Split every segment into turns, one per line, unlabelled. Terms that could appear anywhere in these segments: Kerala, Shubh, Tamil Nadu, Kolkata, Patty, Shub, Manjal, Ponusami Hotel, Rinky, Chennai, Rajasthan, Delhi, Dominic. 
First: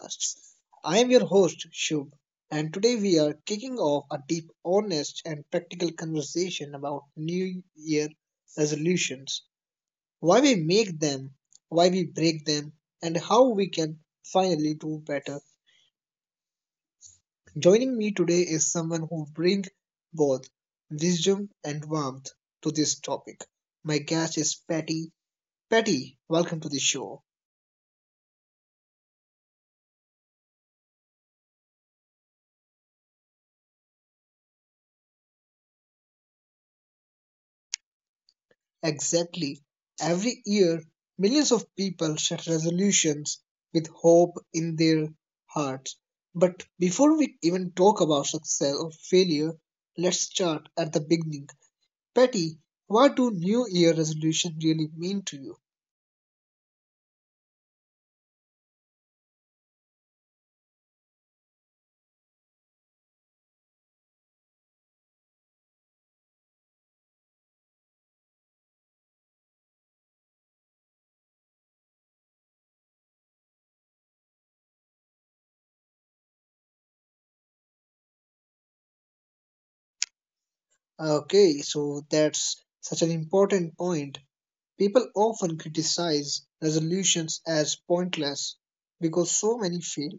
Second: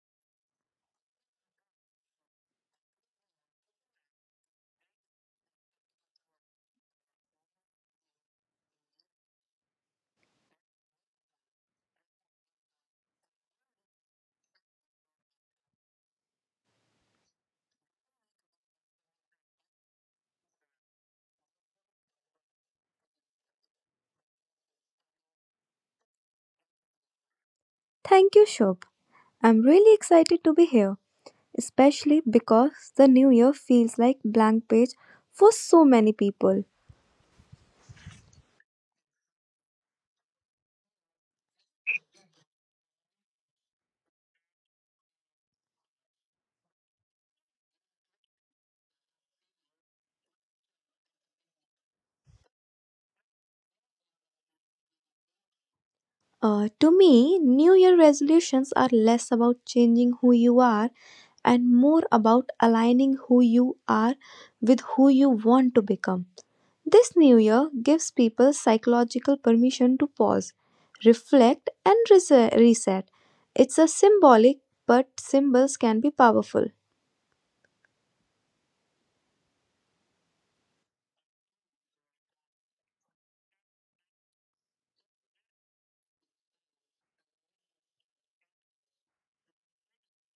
podcast. I am your host, Shub, and today we are kicking off a deep, honest, and practical conversation about New Year resolutions, why we make them, why we break them, and how we can finally do better. Joining me today is someone who brings both wisdom and warmth to this topic. My guest is Patty. Patty, welcome to the show.
Thank you, Shubh. I'm really excited to be here, especially because the new year feels like blank page for so many people.
Exactly. Every year, millions of people set resolutions with hope in their hearts. But before we even talk about success or failure, let's start at the beginning. Patty, what do New Year resolution really mean to you?
To me, new year resolutions are less about changing who you are and more about aligning who you are with who you want to become. This new year gives people psychological permission to pause, reflect, and reset. It's a symbolic, but symbols can be powerful.
Okay, so that's such an important point. People often criticize resolutions as pointless because so many fail,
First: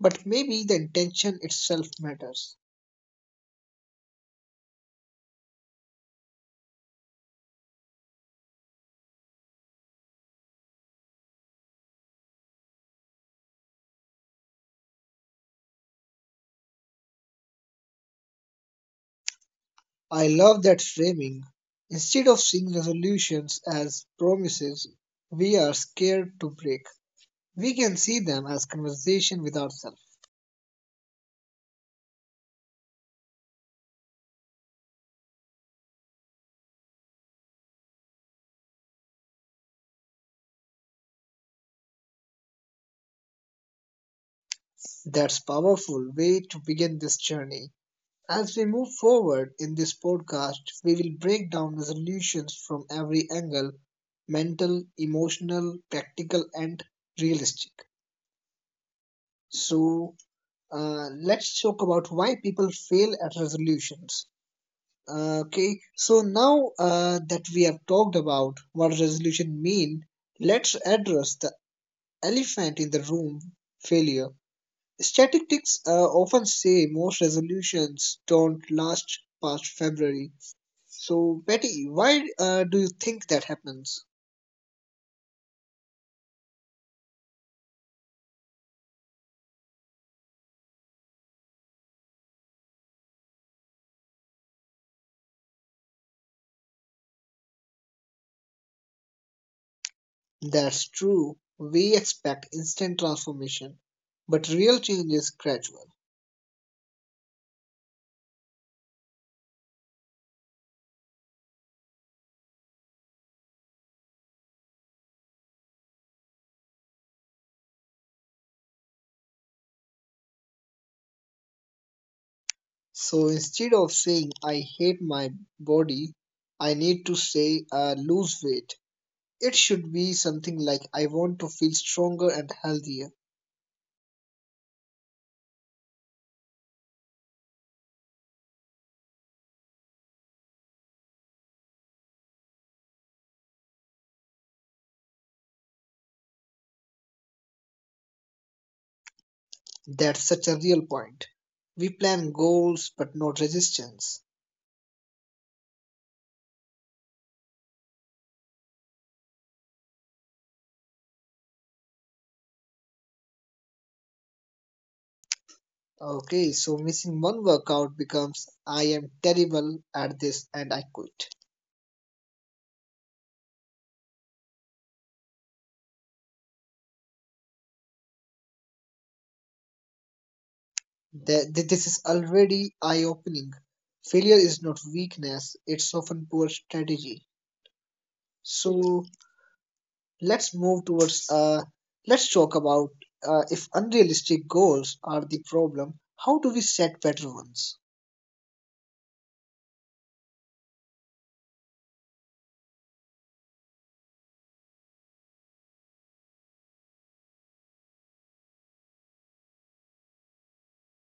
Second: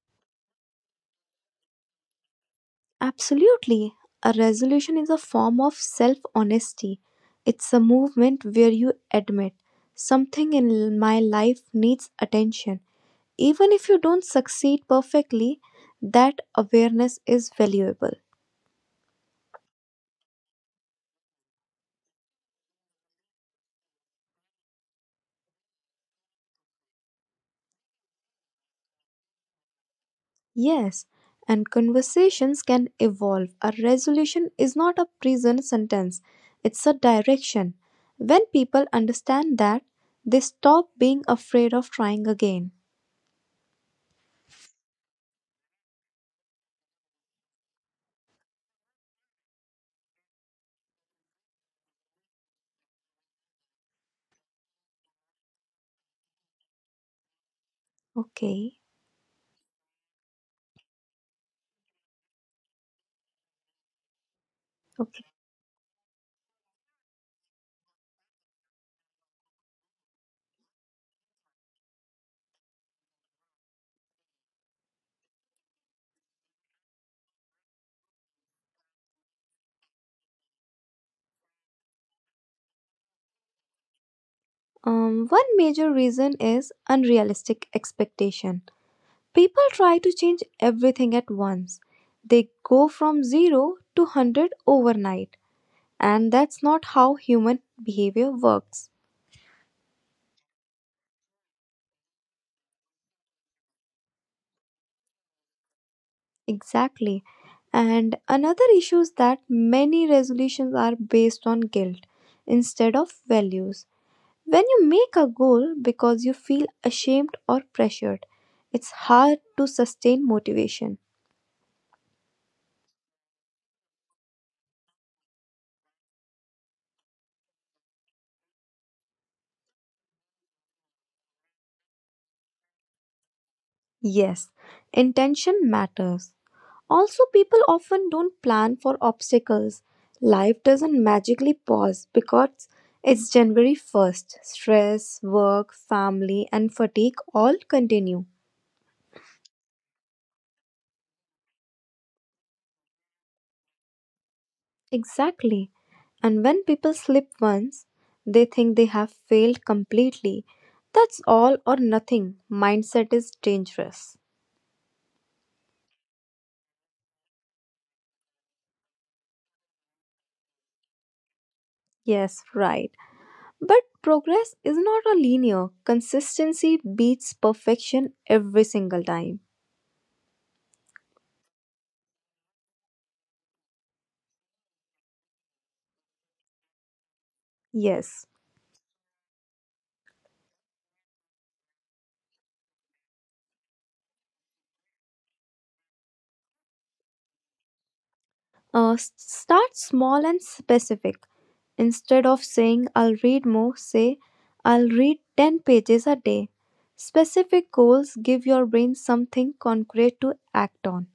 but maybe the intention itself matters.
Absolutely. A resolution is a form of self honesty. It's a movement where you admit something in my life needs attention. Even if you don't succeed perfectly, that awareness is valuable.
I love that framing. Instead of seeing resolutions as promises we are scared to break, we can see them as conversation with ourselves.
Yes, and conversations can evolve. A resolution is not a prison sentence, it's a direction. When people understand that, they stop being afraid of trying again.
That's powerful way to begin this journey. As we move forward in this podcast, we will break down resolutions from every angle, mental, emotional, practical and realistic.
Okay,
So, let's talk about why people fail at resolutions.
okay.
Okay, so now that we have talked about what resolution mean, let's address the elephant in the room: failure. Statistics often say most resolutions don't last past February. So, Betty, why do you think that happens?
One major reason is unrealistic expectation. People try to change everything at once. They go from 0 to 100 overnight, and that's not how human behavior works.
That's true. We expect instant transformation, but real change is gradual.
Exactly. And another issue is that many resolutions are based on guilt instead of values. When you make a goal because you feel ashamed or pressured, it's hard to sustain motivation.
So instead of saying I hate my body, I need to say lose weight. It should be something like, I want to feel stronger and healthier.
Yes, intention matters. Also, people often don't plan for obstacles. Life doesn't magically pause because it's January 1st. Stress, work, family, and fatigue all continue.
That's such a real point. We plan goals but not resistance.
Exactly. And when people slip once, they think they have failed completely. That's all or nothing. Mindset is dangerous.
Okay, so missing one workout becomes, I am terrible at this and I quit.
Yes, right. But progress is not a linear. Consistency beats perfection every single time.
This is already eye opening. Failure is not weakness, it's often poor strategy.
Yes.
So let's move towards, uh, let's talk about if unrealistic goals are the problem, how do we set better ones?
Start small and specific. Instead of saying I'll read more, say I'll read 10 pages a day. Specific goals give your brain something concrete to act on.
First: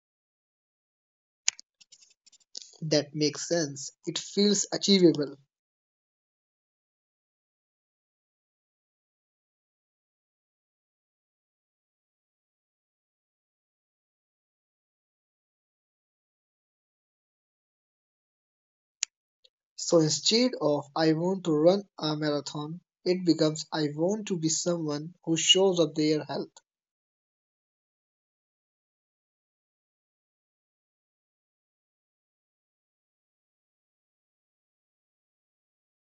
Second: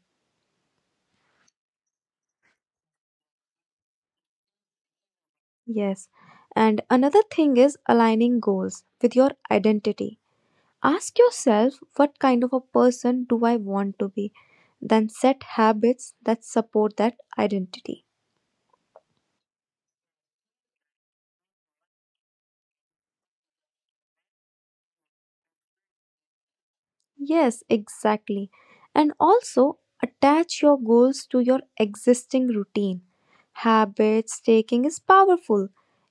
That makes sense. It feels achievable.
Yes. And another thing is aligning goals with your identity. Ask yourself what kind of a person do I want to be, then set habits that support that identity.
So instead of I want to run a marathon, it becomes I want to be someone who shows up their health.
Yes, exactly. And also attach your goals to your existing routine. Habits taking is powerful.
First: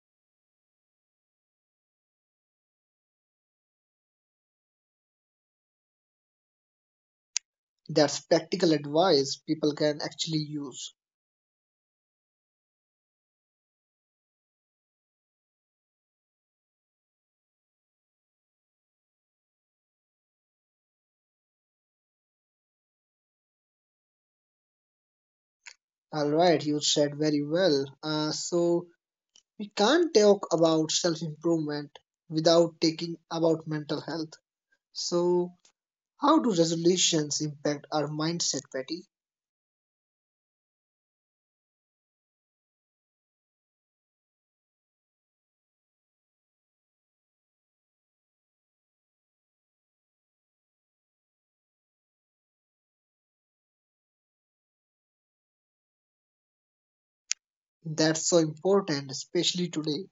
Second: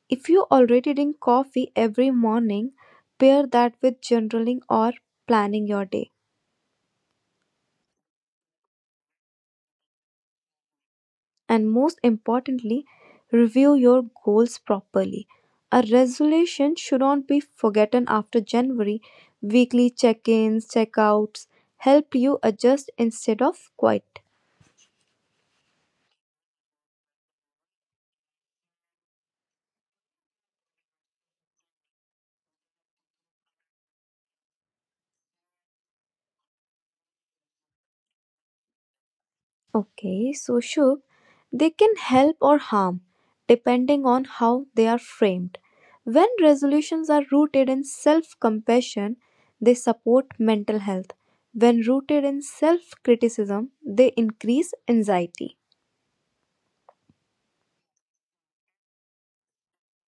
If you already drink coffee every morning, pair that with journaling or planning your day.
That's practical advice people can actually use.
And most importantly, review your goals properly. A resolution should not be forgotten after January. Weekly check ins, check outs help you adjust instead of quit.
Alright, you said very well. So we can't talk about self improvement without taking about mental health. So, how do resolutions impact our mindset, Patty?
Okay, so Shubh, they can help or harm depending on how they are framed. When resolutions are rooted in self compassion, they support mental health. When rooted in self criticism, they increase anxiety.
That's so important, especially today.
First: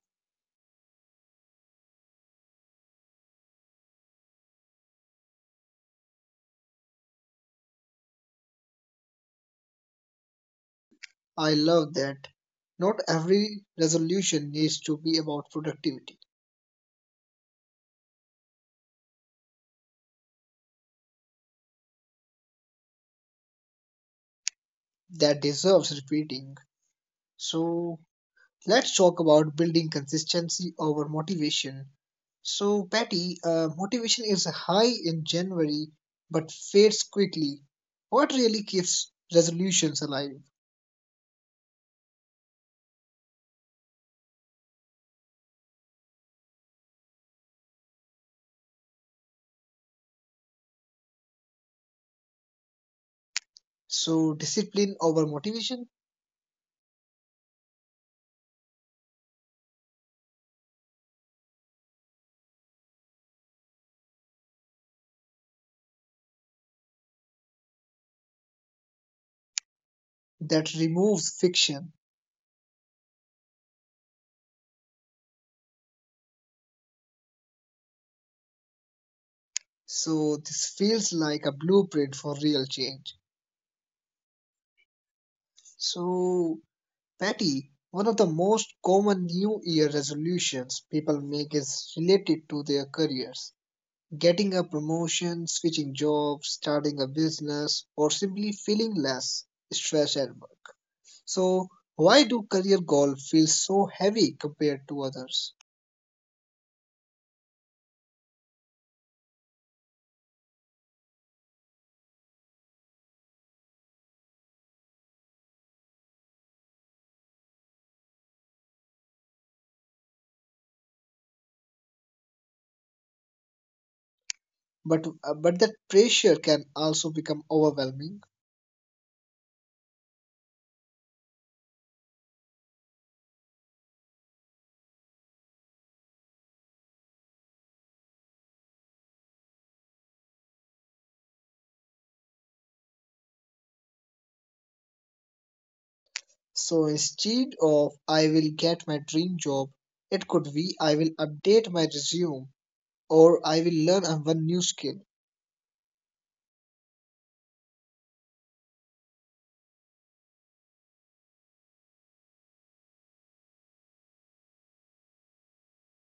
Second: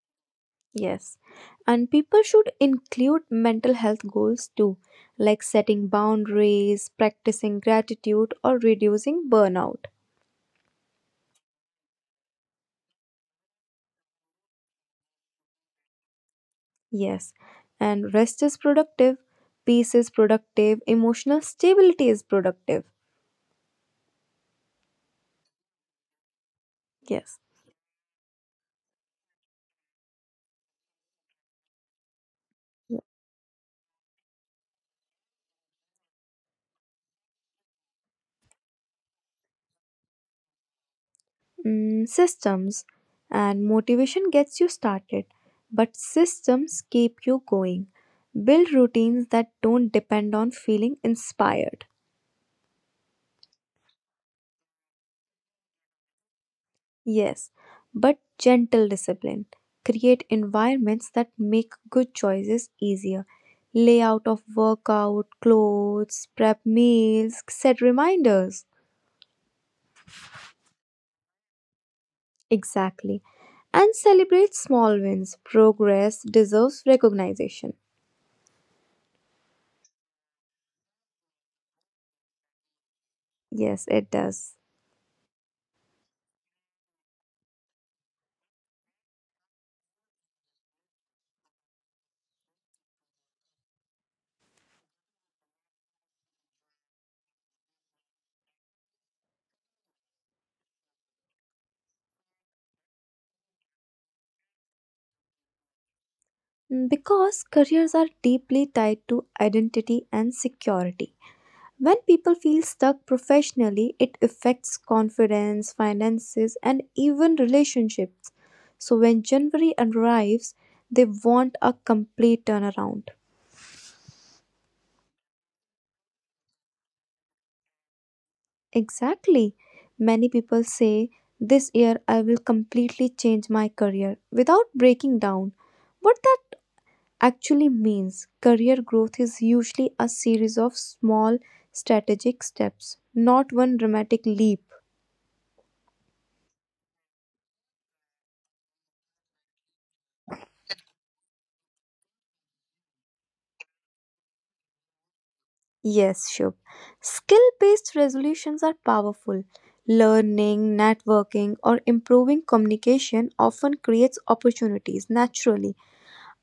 Yes, and people should include mental health goals too, like setting boundaries, practicing gratitude, or reducing burnout.
I love that. Not every resolution needs to be about productivity.
Yes, and rest is productive, peace is productive, emotional stability is productive.
That deserves repeating.
Yes,
So, let's talk about building consistency over motivation. So, Patty, motivation is high in January but fades quickly. What really keeps resolutions alive?
mm, systems and motivation gets you started, but systems keep you going. Build routines that don't depend on feeling inspired.
So, discipline over motivation,
Yes, but gentle discipline. Create environments that make good choices easier. Layout of workout, clothes, prep meals, set reminders.
that removes fiction.
Exactly. And celebrate small wins. Progress deserves recognition.
So, this feels like a blueprint for real change.
Yes, it does.
So, Patty, one of the most common New Year resolutions people make is related to their careers. Getting a promotion, switching jobs, starting a business, or simply feeling less stress at work. So, why do career goals feel so heavy compared to others?
Mm, because careers are deeply tied to identity and security. When people feel stuck professionally, it affects confidence, finances, and even relationships. So when January arrives, they want a complete turnaround.
But that pressure can also become overwhelming.
Exactly. Many people say, this year I will completely change my career without breaking down. What that actually means, career growth is usually a series of small strategic steps, not one dramatic leap.
So instead of I will get my dream job, it could be I will update my resume or I will learn a one new skill.
Yes, Shubh. Skill based resolutions are powerful. Learning, networking, or improving communication often creates opportunities naturally.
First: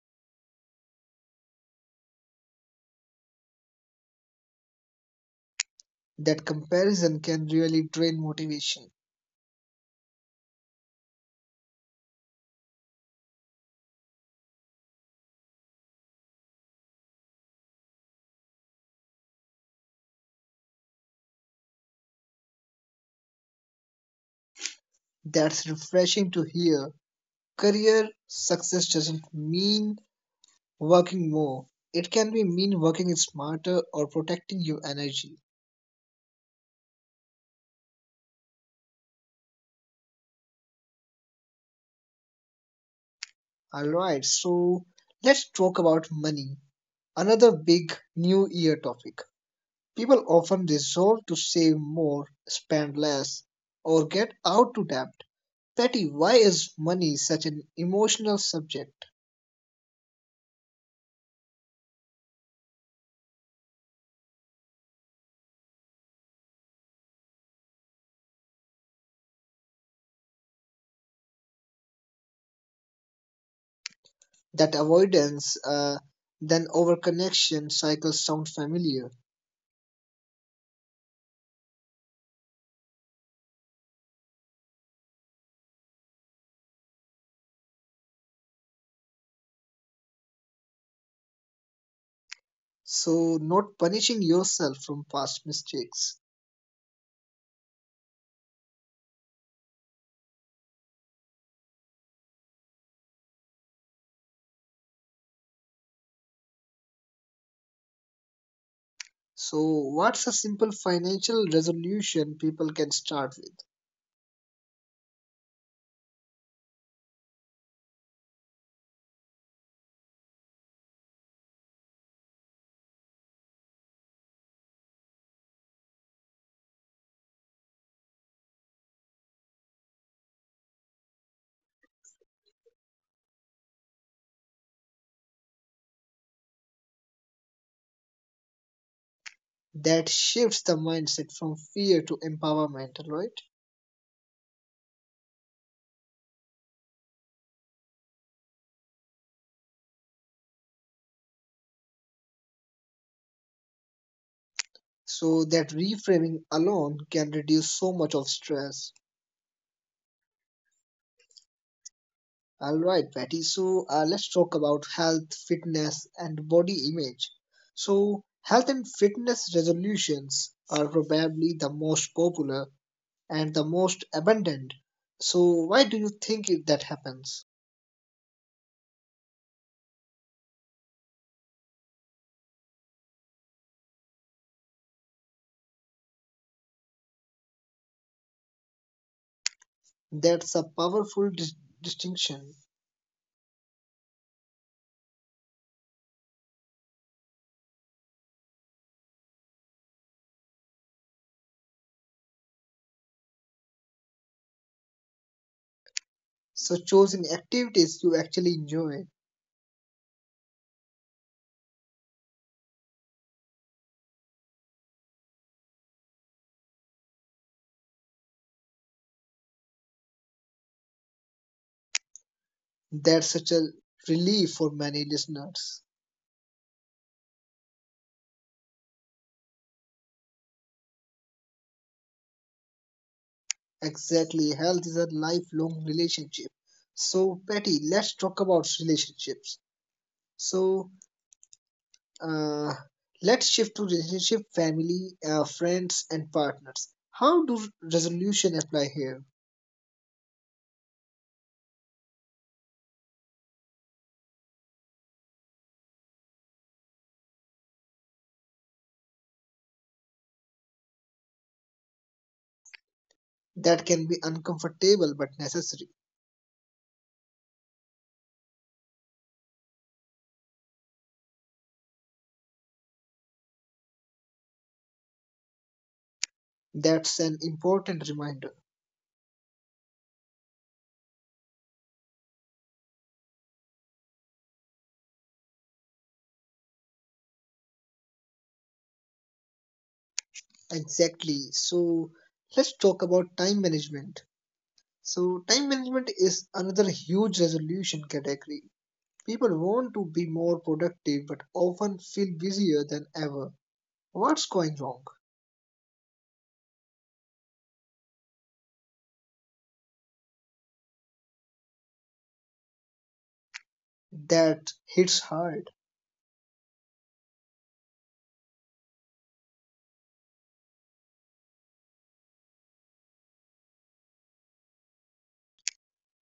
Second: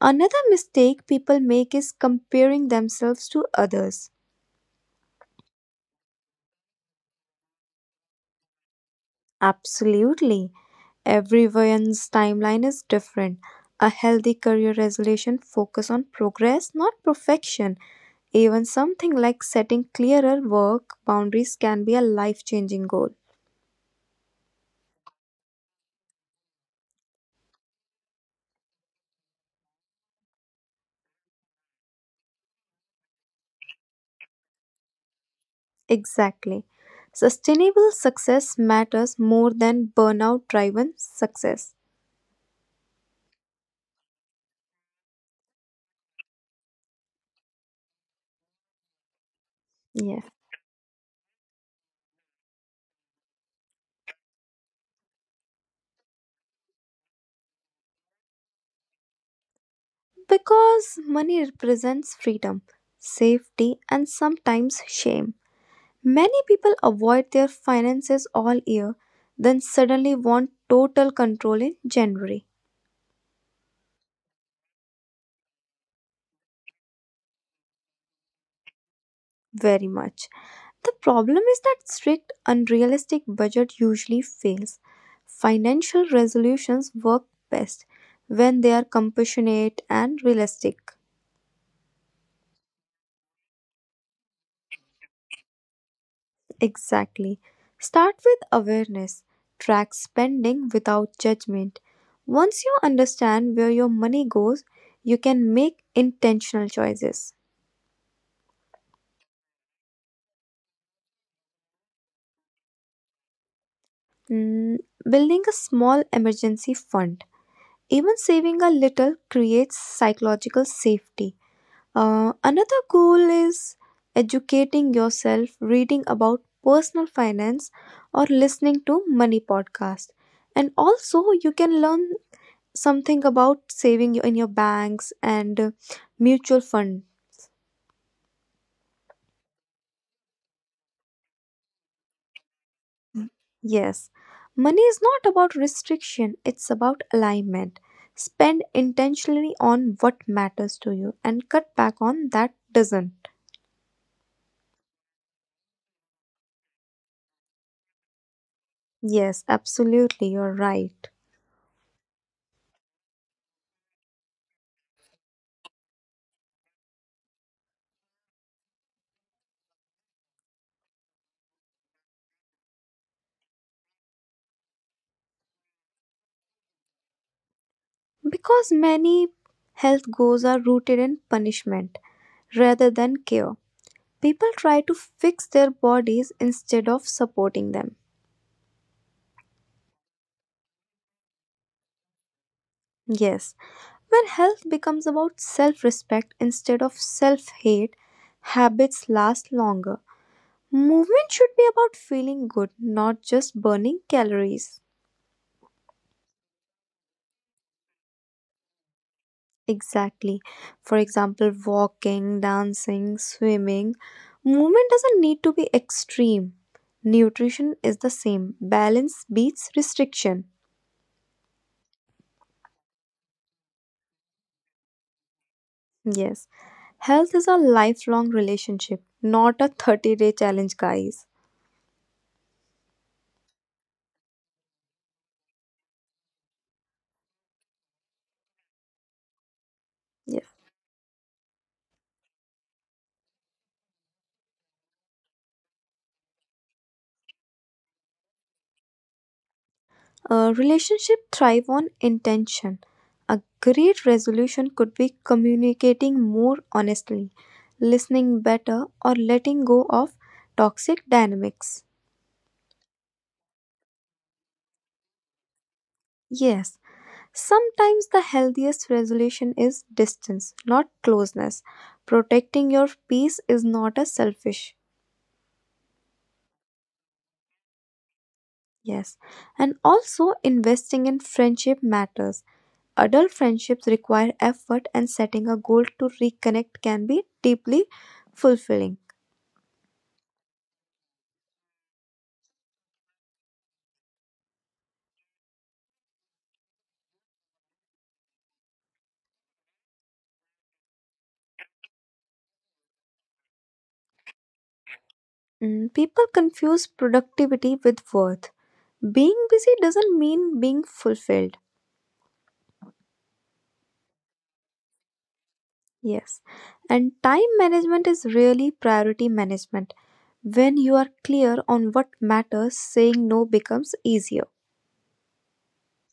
Another mistake people make is comparing themselves to others.
That comparison can really drain motivation.
Absolutely. Everyone's timeline is different. A healthy career resolution focus on progress, not perfection. Even something like setting clearer work boundaries can be a life-changing goal.
That's refreshing to hear. Career success doesn't mean working more. It can be mean working smarter or protecting your energy.
Exactly. Sustainable success matters more than burnout driven success.
Alright, so let's talk about money. Another big new year topic. People
Yes.
often resolve to save more, spend less, or get out to debt. Patty, why is money such an emotional subject?
Because money represents freedom, safety, and sometimes shame. Many people avoid their finances all year, then suddenly want total control in January.
That avoidance, then overconnection cycle sound familiar.
Very much. The problem is that strict, unrealistic budget usually fails. Financial resolutions work best when they are compassionate and realistic.
So, not punishing yourself from past mistakes.
Exactly. Start with awareness. Track spending without judgment. Once you understand where your money goes, you can make intentional choices.
So, what's a simple financial resolution people can start with
Mm, building a small emergency fund. Even saving a little creates psychological safety. Another goal is educating yourself, reading about personal finance or listening to money podcast. And also you can learn something about saving in your banks and mutual fund.
that shifts the mindset from fear to empowerment, right?
Yes. Money is not about restriction, it's about alignment. Spend intentionally on what matters to you and cut back on that doesn't.
So, that reframing alone can reduce so much of stress.
Yes, absolutely, you're right.
All right, Patty. So let's talk about health, fitness, and body image. So, health and fitness resolutions are probably the most popular and the most abundant. So, why do you think it, that happens?
Because many health goals are rooted in punishment rather than care. People try to fix their bodies instead of supporting them.
That's a powerful distinction.
Yes, when health becomes about self respect instead of self hate, habits last longer. Movement should be about feeling good, not just burning calories.
So, choosing activities you actually enjoy,
Exactly. For example, walking, dancing, swimming. Movement doesn't need to be extreme. Nutrition is the same. Balance beats restriction.
that's such a relief for many listeners.
Yes. Health is a lifelong relationship, not a 30-day challenge, guys.
Exactly, health is a lifelong relationship. So, Patty, let's talk about relationships.
Yes.
So uh, let's shift to relationship, family, friends, and partners. How do resolution apply here?
A relationship thrive on intention. A great resolution could be communicating more honestly, listening better, or letting go of toxic dynamics.
That can be uncomfortable but necessary.
Yes, sometimes the healthiest resolution is distance, not closeness. Protecting your peace is not a selfish.
That's an important reminder.
Yes. And also investing in friendship matters. Adult friendships require effort and setting a goal to reconnect can be deeply fulfilling.
Exactly. So let's talk about time management. So time management is another huge resolution category. People want to be more productive but often feel busier than ever. What's going wrong?
Mm, people confuse productivity with worth. Being busy doesn't mean being fulfilled.
That hits hard.
Yes. And time management is really priority management. When you are clear on what matters, saying no becomes easier.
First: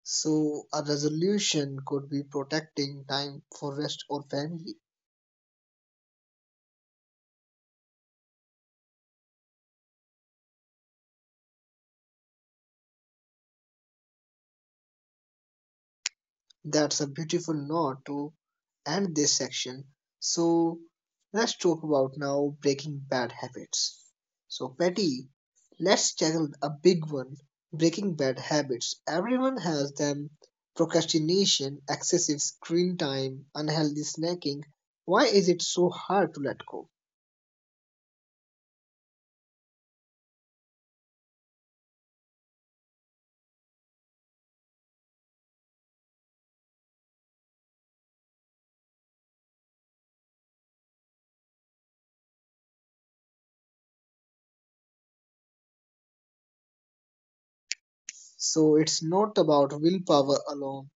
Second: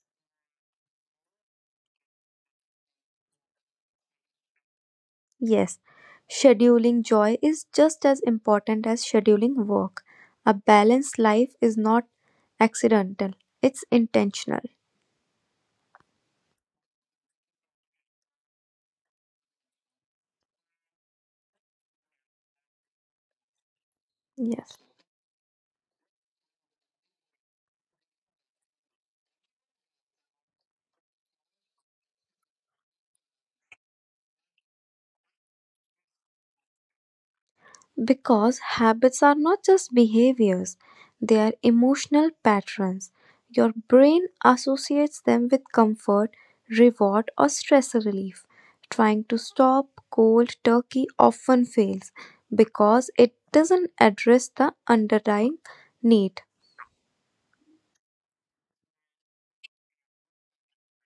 So a resolution could be protecting time for rest or family.
Yes. Scheduling joy is just as important as scheduling work. A balanced life is not accidental, it's intentional.
That's a beautiful note to end this section. So let's talk about now breaking bad habits. So
Yes.
Patty, let's tackle a big one, breaking bad habits. Everyone has them. Procrastination, excessive screen time, unhealthy snacking. Why is it so hard to let go?
Because habits are not just behaviors, they are emotional patterns. Your brain associates them with comfort, reward, or stress relief. Trying to stop cold turkey often fails because it doesn't address the underlying need.
So it's not about willpower alone,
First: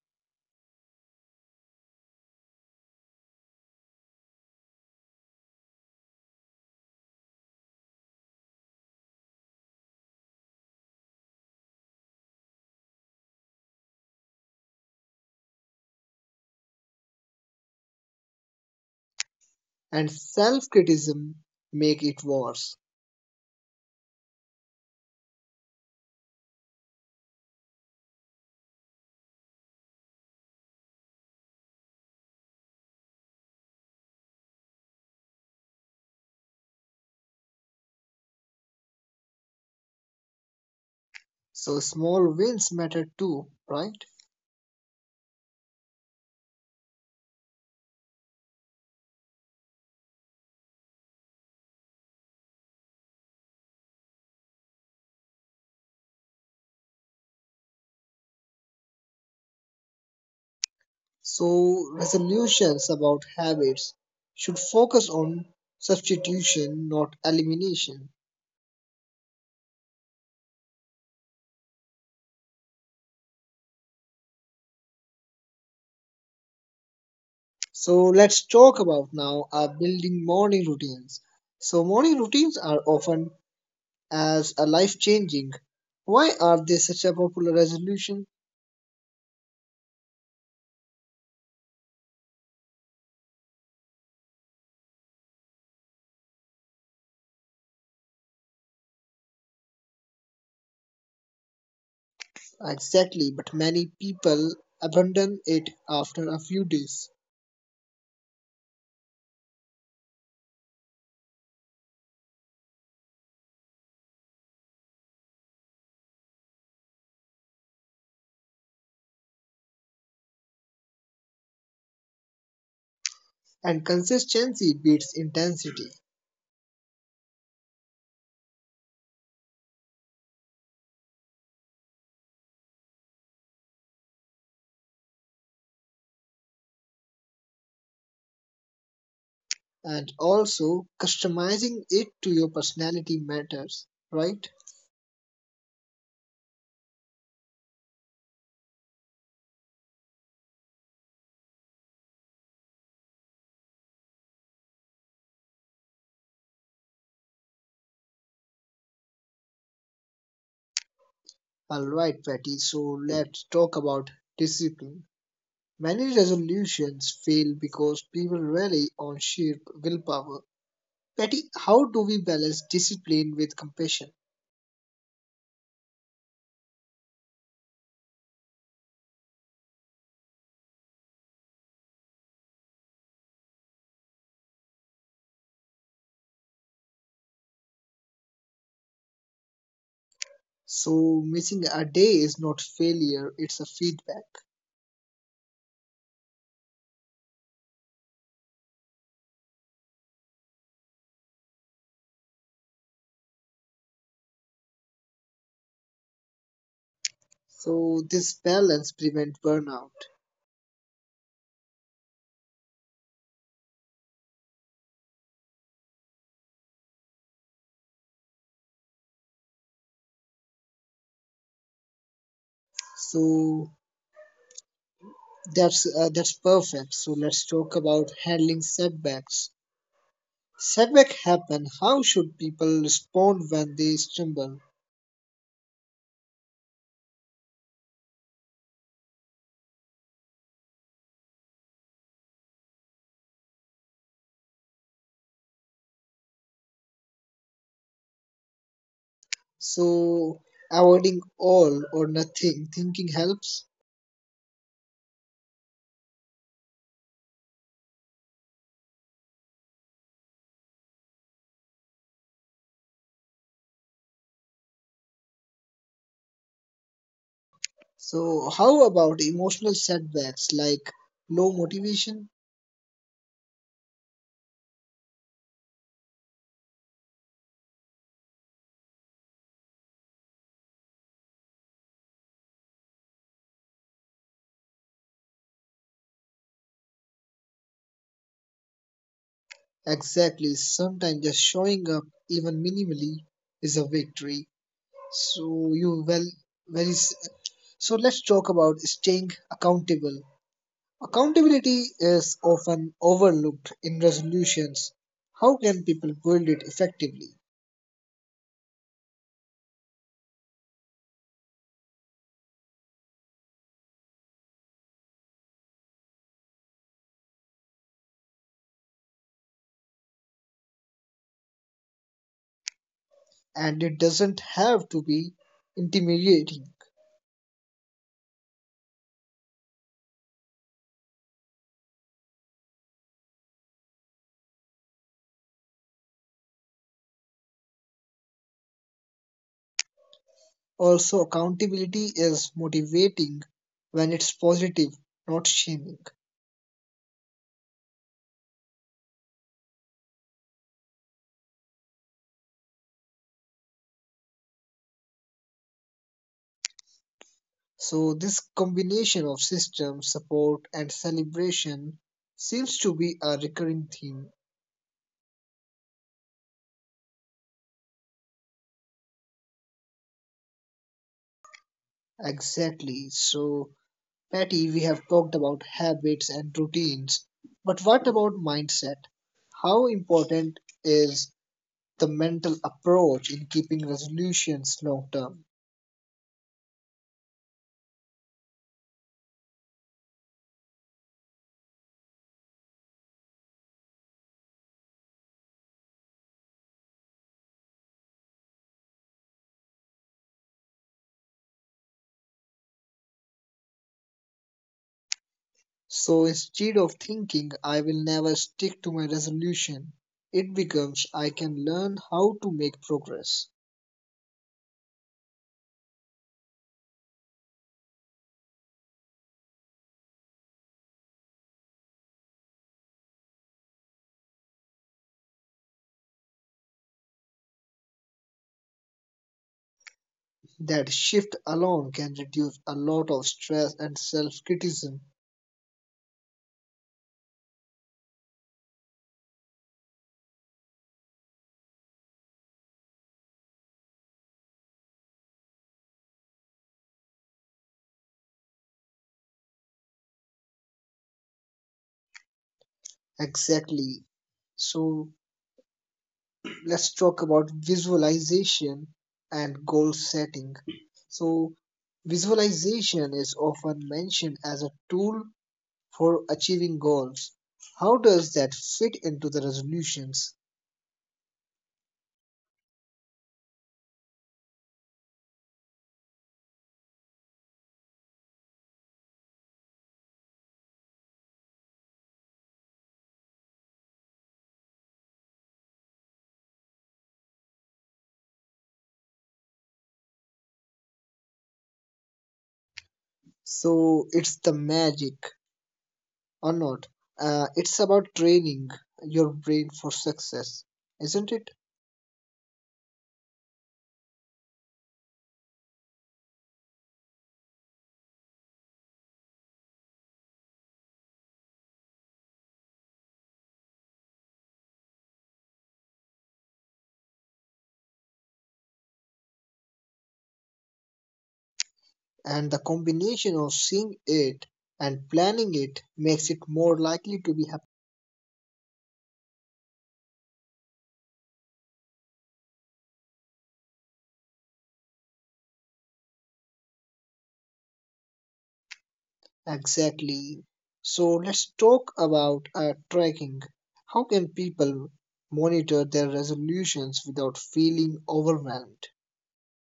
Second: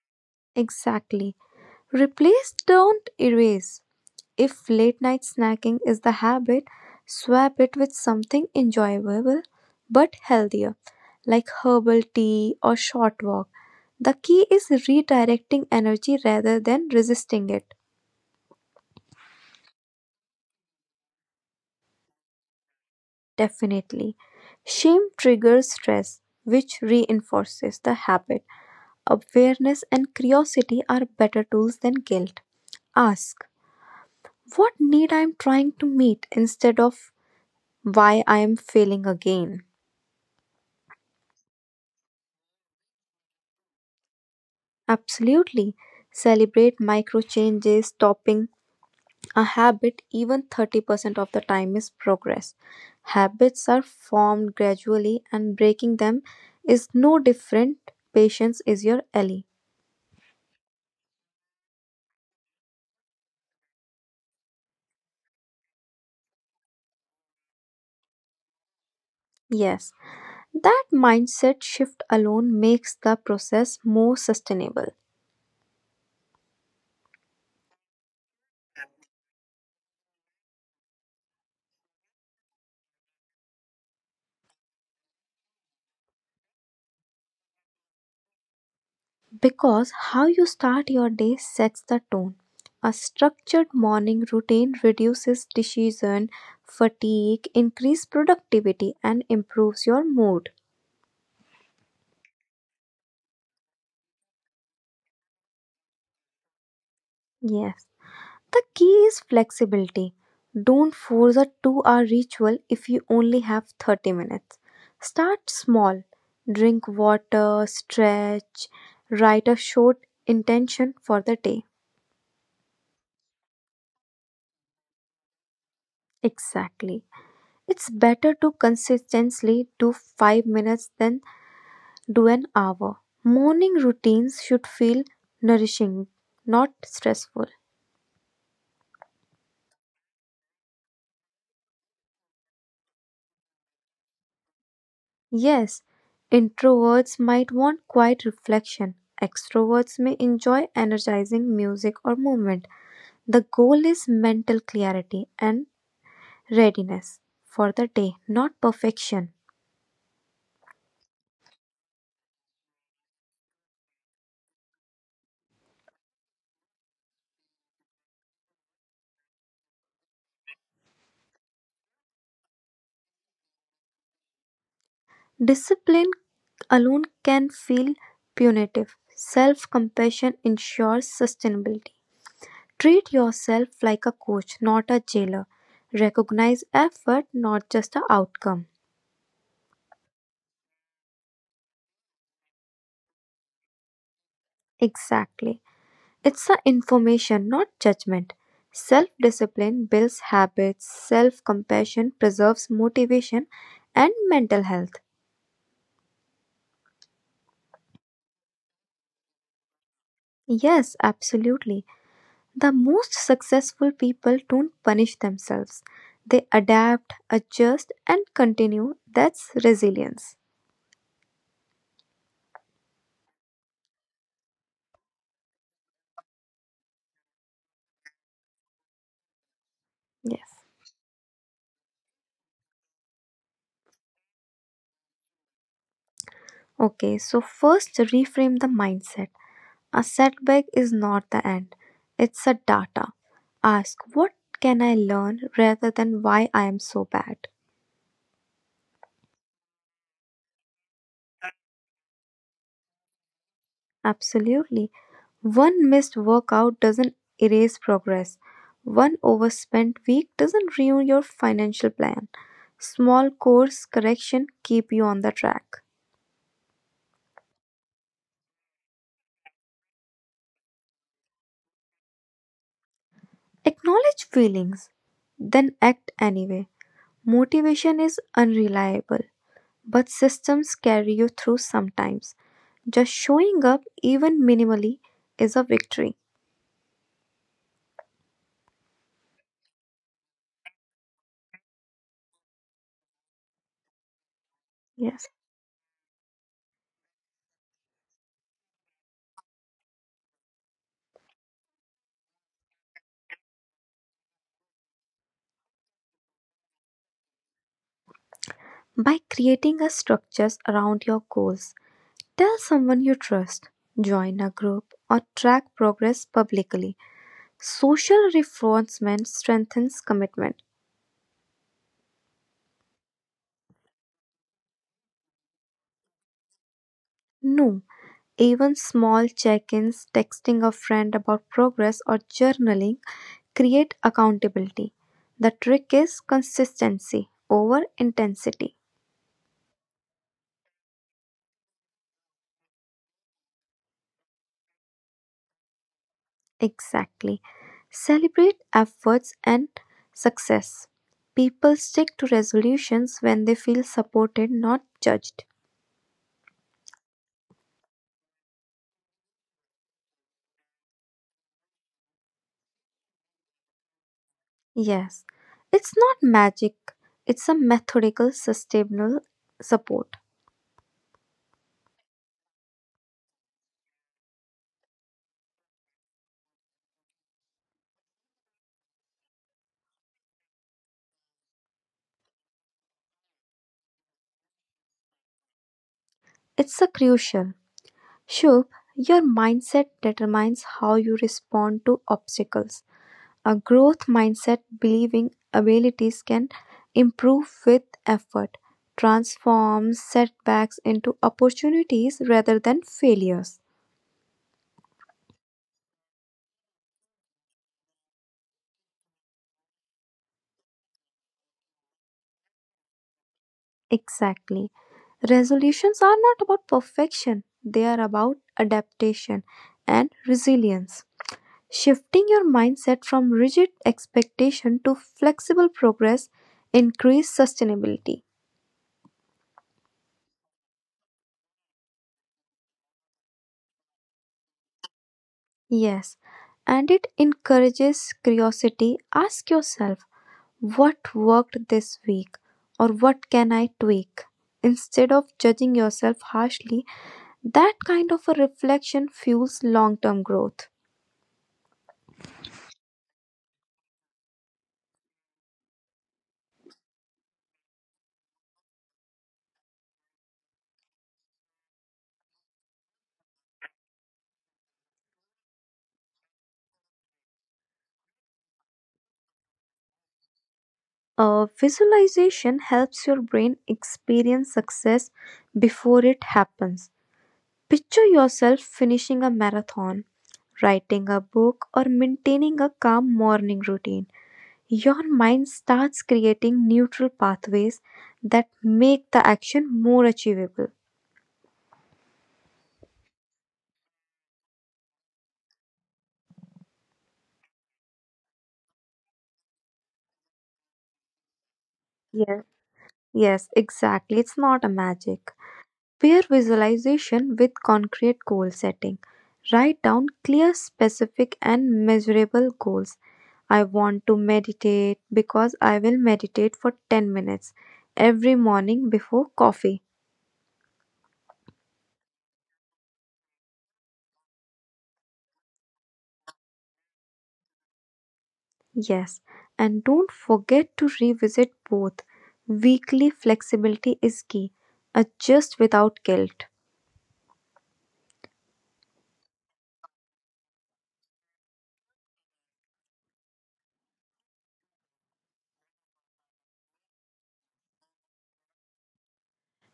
Exactly. Replace, don't erase. If late night snacking is the habit, swap it with something enjoyable but healthier, like herbal tea or short walk. The key is redirecting energy rather than resisting it.
and self criticism make it worse.
Definitely. Shame triggers stress, which reinforces the habit. Awareness and curiosity are better tools than guilt. Ask, what need I am trying to meet instead of why I am failing again?
So small wins matter too, right?
Absolutely. Celebrate micro changes. Stopping a habit even 30% of the time is progress. Habits are formed gradually, and breaking them is no different. Patience is your ally.
So resolutions about habits should focus on substitution, not elimination.
Yes, that mindset shift alone makes the process more sustainable.
So let's talk about now building morning routines. So morning routines are often as a life changing. Why are they such a popular resolution?
Because how you start your day sets the tone. A structured morning routine reduces decision fatigue, increases productivity, and improves your mood.
Exactly, but many people abandon it after a few days.
Yes. The key is flexibility. Don't force a 2 hour ritual if you only have 30 minutes. Start small. Drink water, stretch, write a short intention for the day.
And consistency beats intensity,
Exactly. It's better to consistently do 5 minutes than do an hour. Morning routines should feel nourishing, not stressful.
and also customizing it to your personality matters, right?
Yes, introverts might want quiet reflection. Extroverts may enjoy energizing music or movement. The goal is mental clarity and readiness for the day, not perfection.
All right, Patty, so let's talk about discipline. Many resolutions fail because people rely on sheer willpower. Patty, how do we balance discipline with compassion?
Discipline alone can feel punitive. Self compassion ensures sustainability. Treat yourself like a coach, not a jailer. Recognize effort, not just the outcome.
So missing a day is not failure, it's a feedback.
Exactly. It's the information, not judgment. Self discipline builds habits, self compassion preserves motivation and mental health.
So this balance prevents burnout.
Yes, absolutely. The most successful people don't punish themselves, they adapt, adjust, and continue. That's resilience.
So that's perfect. So let's talk about handling setbacks.
Yes.
Setback happen. How should people respond when they stumble?
Okay, so first reframe the mindset. A setback is not the end, it's a data. Ask what can I learn rather than why I am so bad.
So avoiding all or nothing thinking helps.
Absolutely. One missed workout doesn't erase progress. One overspent week doesn't ruin your financial plan. Small course correction keep you on the track.
So how about emotional setbacks like low motivation?
Acknowledge feelings, then act anyway. Motivation is unreliable. But systems carry you through sometimes. Just showing up, even minimally, is a victory.
Exactly. Sometimes just showing up even minimally is a victory.
Yes.
So you well very s- so let's talk about staying accountable. Accountability is often overlooked in resolutions. How can people build it effectively?
By creating a structures around your goals, tell someone you trust, join a group, or track progress publicly. Social reinforcement strengthens commitment.
And it doesn't have to be intimidating.
No, even small check ins, texting a friend about progress, or journaling create accountability. The trick is consistency over intensity.
Also, accountability is motivating when it's positive, not shaming.
Exactly. Celebrate efforts and success. People stick to resolutions when they feel supported, not judged.
So, this combination of system, support, and celebration seems to be a recurring theme.
Yes, it's not magic, it's a methodical, sustainable support.
Exactly. So, Patty, we have talked about habits and routines, but what about mindset? How important is the mental approach in keeping resolutions long term?
It's a crucial. Shubh, your mindset determines how you respond to obstacles. A growth mindset believing abilities can improve with effort transforms setbacks into opportunities rather than failures.
So instead of thinking I will never stick to my resolution, it becomes I can learn how to make progress.
Exactly. Resolutions are not about perfection, they are about adaptation and resilience. Shifting your mindset from rigid expectation to flexible progress increases sustainability.
That shift alone can reduce a lot of stress and self criticism.
Yes, and it encourages curiosity. Ask yourself, what worked this week, or what can I tweak? Instead of judging yourself harshly, that kind of a reflection fuels long term growth.
Exactly. So let's talk about visualization and goal setting. So, visualization is often mentioned as a tool for achieving goals. How does that fit into the resolutions?
Visualization helps your brain experience success before it happens. Picture yourself finishing a marathon, writing a book, or maintaining a calm morning routine. Your mind starts creating neutral pathways that make the action more achievable.
So, it's the magic or not? It's about training your brain for success, isn't it?
Yes, exactly. It's not a magic. Pair visualization with concrete goal setting. Write down clear, specific, and measurable goals. I want to meditate because I will meditate for 10 minutes every morning before coffee.
And the combination of seeing it and planning it makes it more likely to be.
Yes, and don't forget to revisit both. Weekly flexibility is key. Adjust without guilt.
Exactly. So let's talk about tracking. How can people monitor their resolutions without feeling overwhelmed?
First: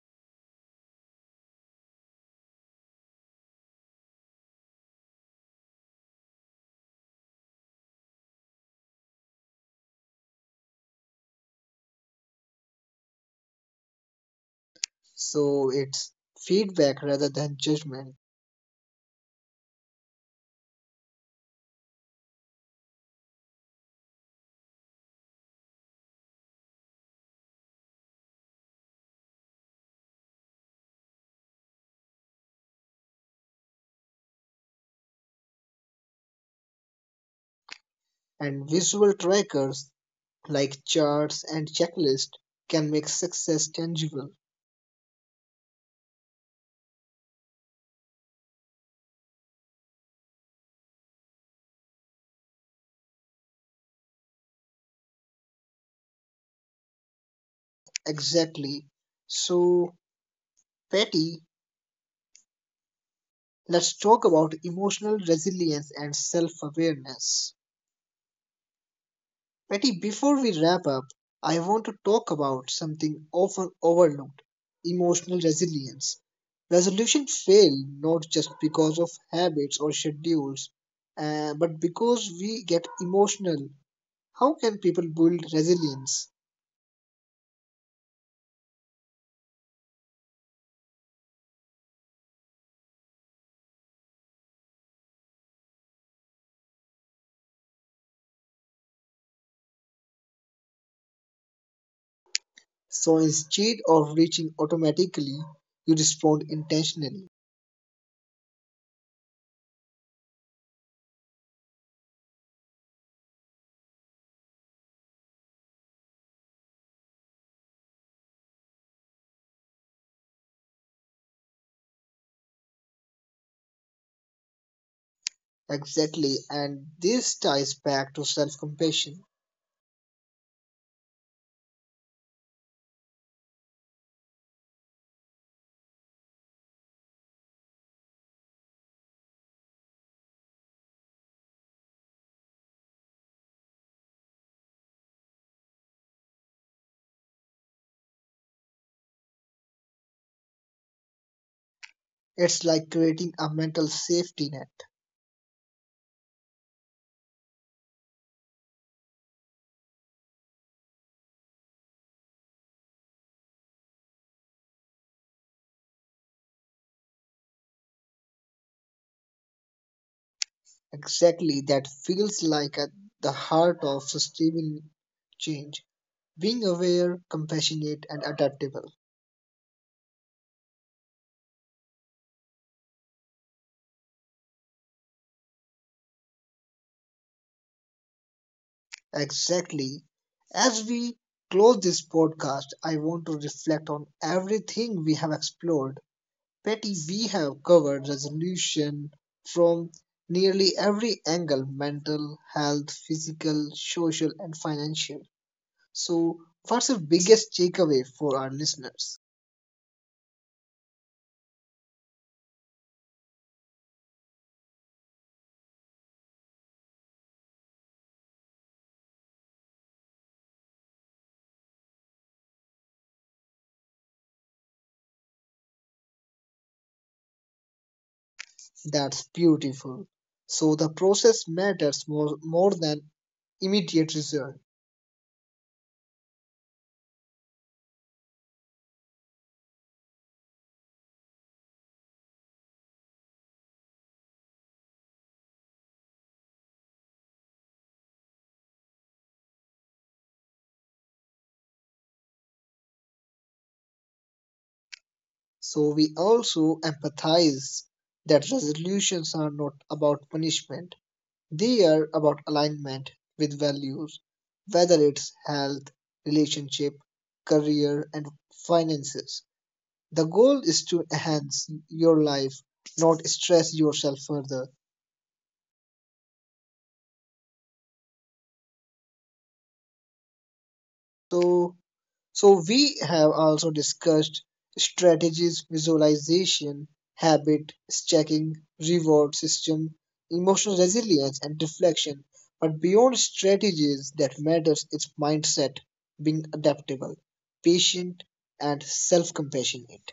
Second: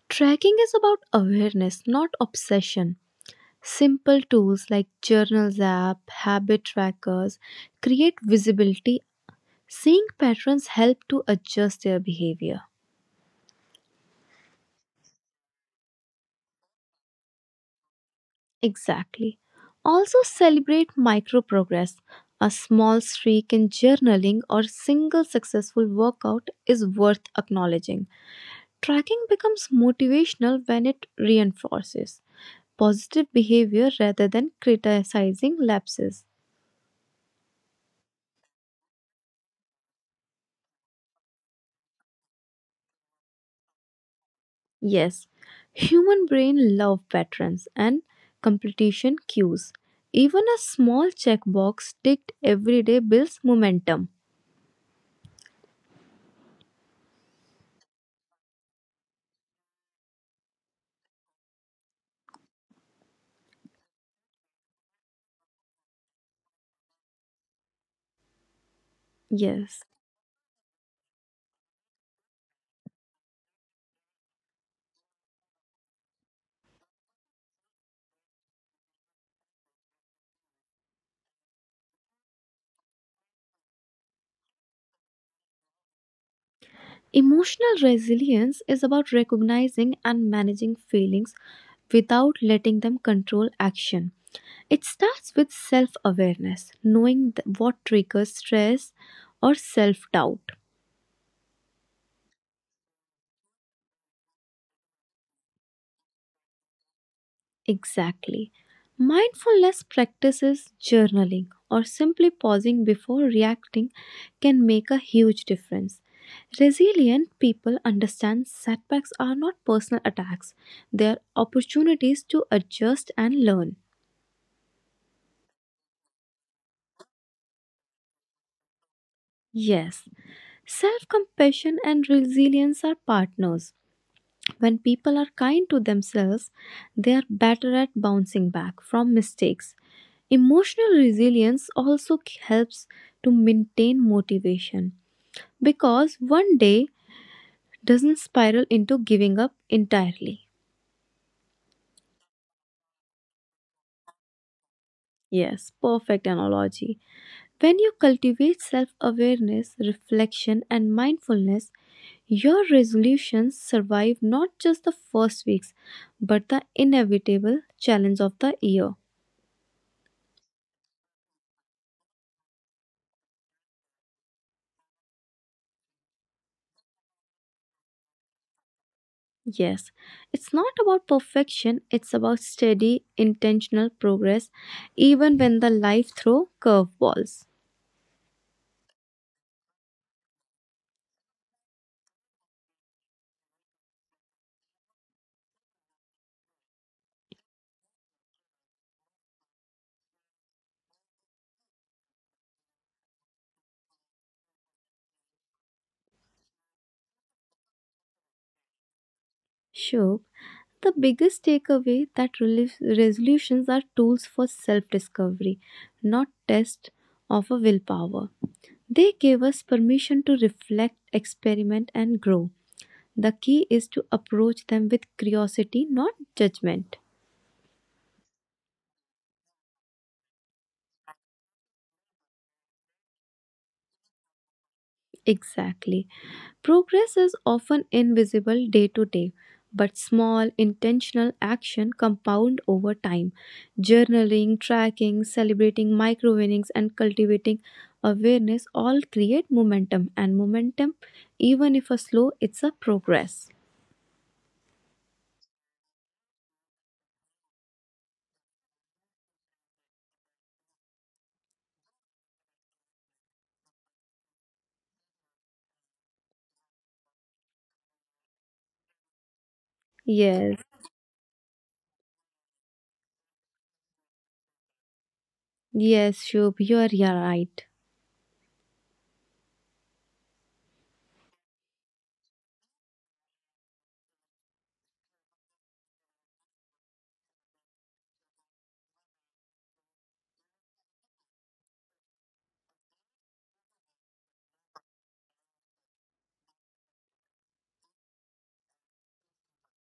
Tracking is about awareness, not obsession. Simple tools like journals app, habit trackers create visibility. Seeing patterns help to adjust their behavior.
So it's feedback rather than judgment,
Exactly. Also celebrate micro progress. A small streak in journaling or single successful workout is worth acknowledging. Tracking becomes motivational when it reinforces positive behavior rather than criticizing lapses.
and visual trackers like charts and checklists can make success tangible.
Yes, human brain love patterns and completion cues. Even a small checkbox ticked every day builds momentum.
Exactly. So, Patty, let's talk about emotional resilience and self awareness. Patty,
Yes.
before we wrap up, I want to talk about something often overlooked, emotional resilience. Resolution fail not just because of habits or schedules, but because we get emotional. How can people build resilience?
Emotional resilience is about recognizing and managing feelings without letting them control action. It starts with self awareness, knowing what triggers stress or self doubt.
So instead of reaching automatically, you respond intentionally.
Exactly. Mindfulness practices, journaling, or simply pausing before reacting can make a huge difference. Resilient people understand setbacks are not personal attacks, they are opportunities to adjust and learn.
Exactly, and this ties back to self compassion.
Yes, self compassion and resilience are partners. When people are kind to themselves, they are better at bouncing back from mistakes. Emotional resilience also helps to maintain motivation because one day doesn't spiral into giving up entirely.
It's like creating a mental safety net.
Yes, perfect analogy. When you cultivate self awareness, reflection, and mindfulness, your resolutions survive not just the first weeks but the inevitable challenge of the year.
Exactly, that feels like at the heart of sustainable change, being aware, compassionate, and adaptable.
Yes, it's not about perfection, it's about steady, intentional progress, even when the life throws curveballs.
Exactly. As we close this podcast, I want to reflect on everything we have explored. Betty, we have covered resolution from nearly every angle, mental, health, physical, social, and financial. So, what's the biggest takeaway for our listeners?
Sure, the biggest takeaway that relief, resolutions are tools for self discovery, not tests of a willpower. They give us permission to reflect, experiment, and grow. The key is to approach them with curiosity, not judgment.
That's beautiful. So the process matters more than immediate result.
Exactly. Progress is often invisible day to day, but small intentional action compound over time. Journaling, tracking, celebrating micro winnings and cultivating awareness all create momentum and momentum even if a slow it's a progress.
So we also empathize that resolutions are not about punishment. They are about alignment with values, whether it's health, relationship, career, and finances. The goal
Yes.
is to enhance your life, not stress yourself further.
Yes, Shubh, you are, yeah, right.
So So we have also discussed strategies, visualization, habit stacking, reward system, emotional resilience and reflection. But beyond strategies that matters is mindset, being adaptable, patient and self-compassionate.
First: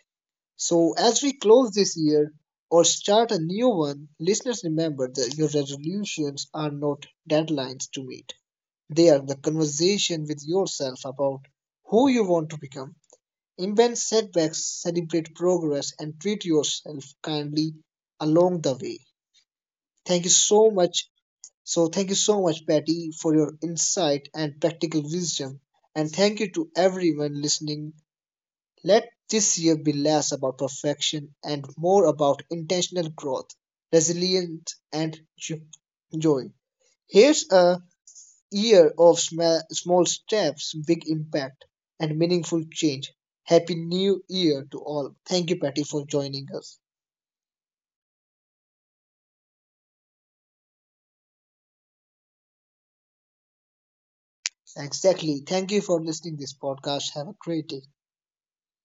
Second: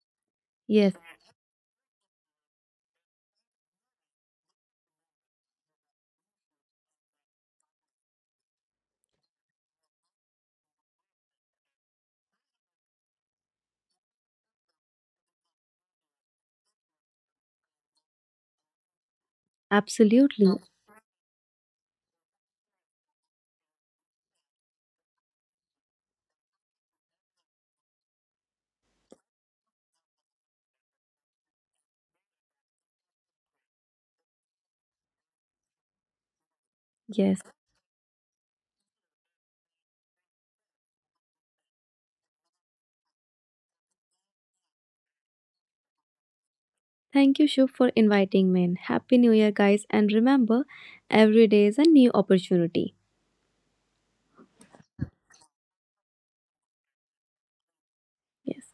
So
Yes,
as we close this year or start a new one, listeners remember that your resolutions are not deadlines to meet. They are the conversation with yourself about who you want to become. Invent setbacks, celebrate progress, and treat yourself kindly along the way. Thank you
absolutely.
so much. So, thank you so much, Patty, for your insight and practical wisdom. And thank you to everyone listening. Let this year be less about perfection and more about intentional growth, resilience, and joy.
Yes.
Here's a year of small steps, big impact, and meaningful change. Happy New Year to all. Thank you, Patty, for joining us.
Thank you Shubh for inviting me in. Happy New Year guys and remember every day is a new opportunity.
Exactly. Thank you for listening this podcast. Have a great day.
Yes.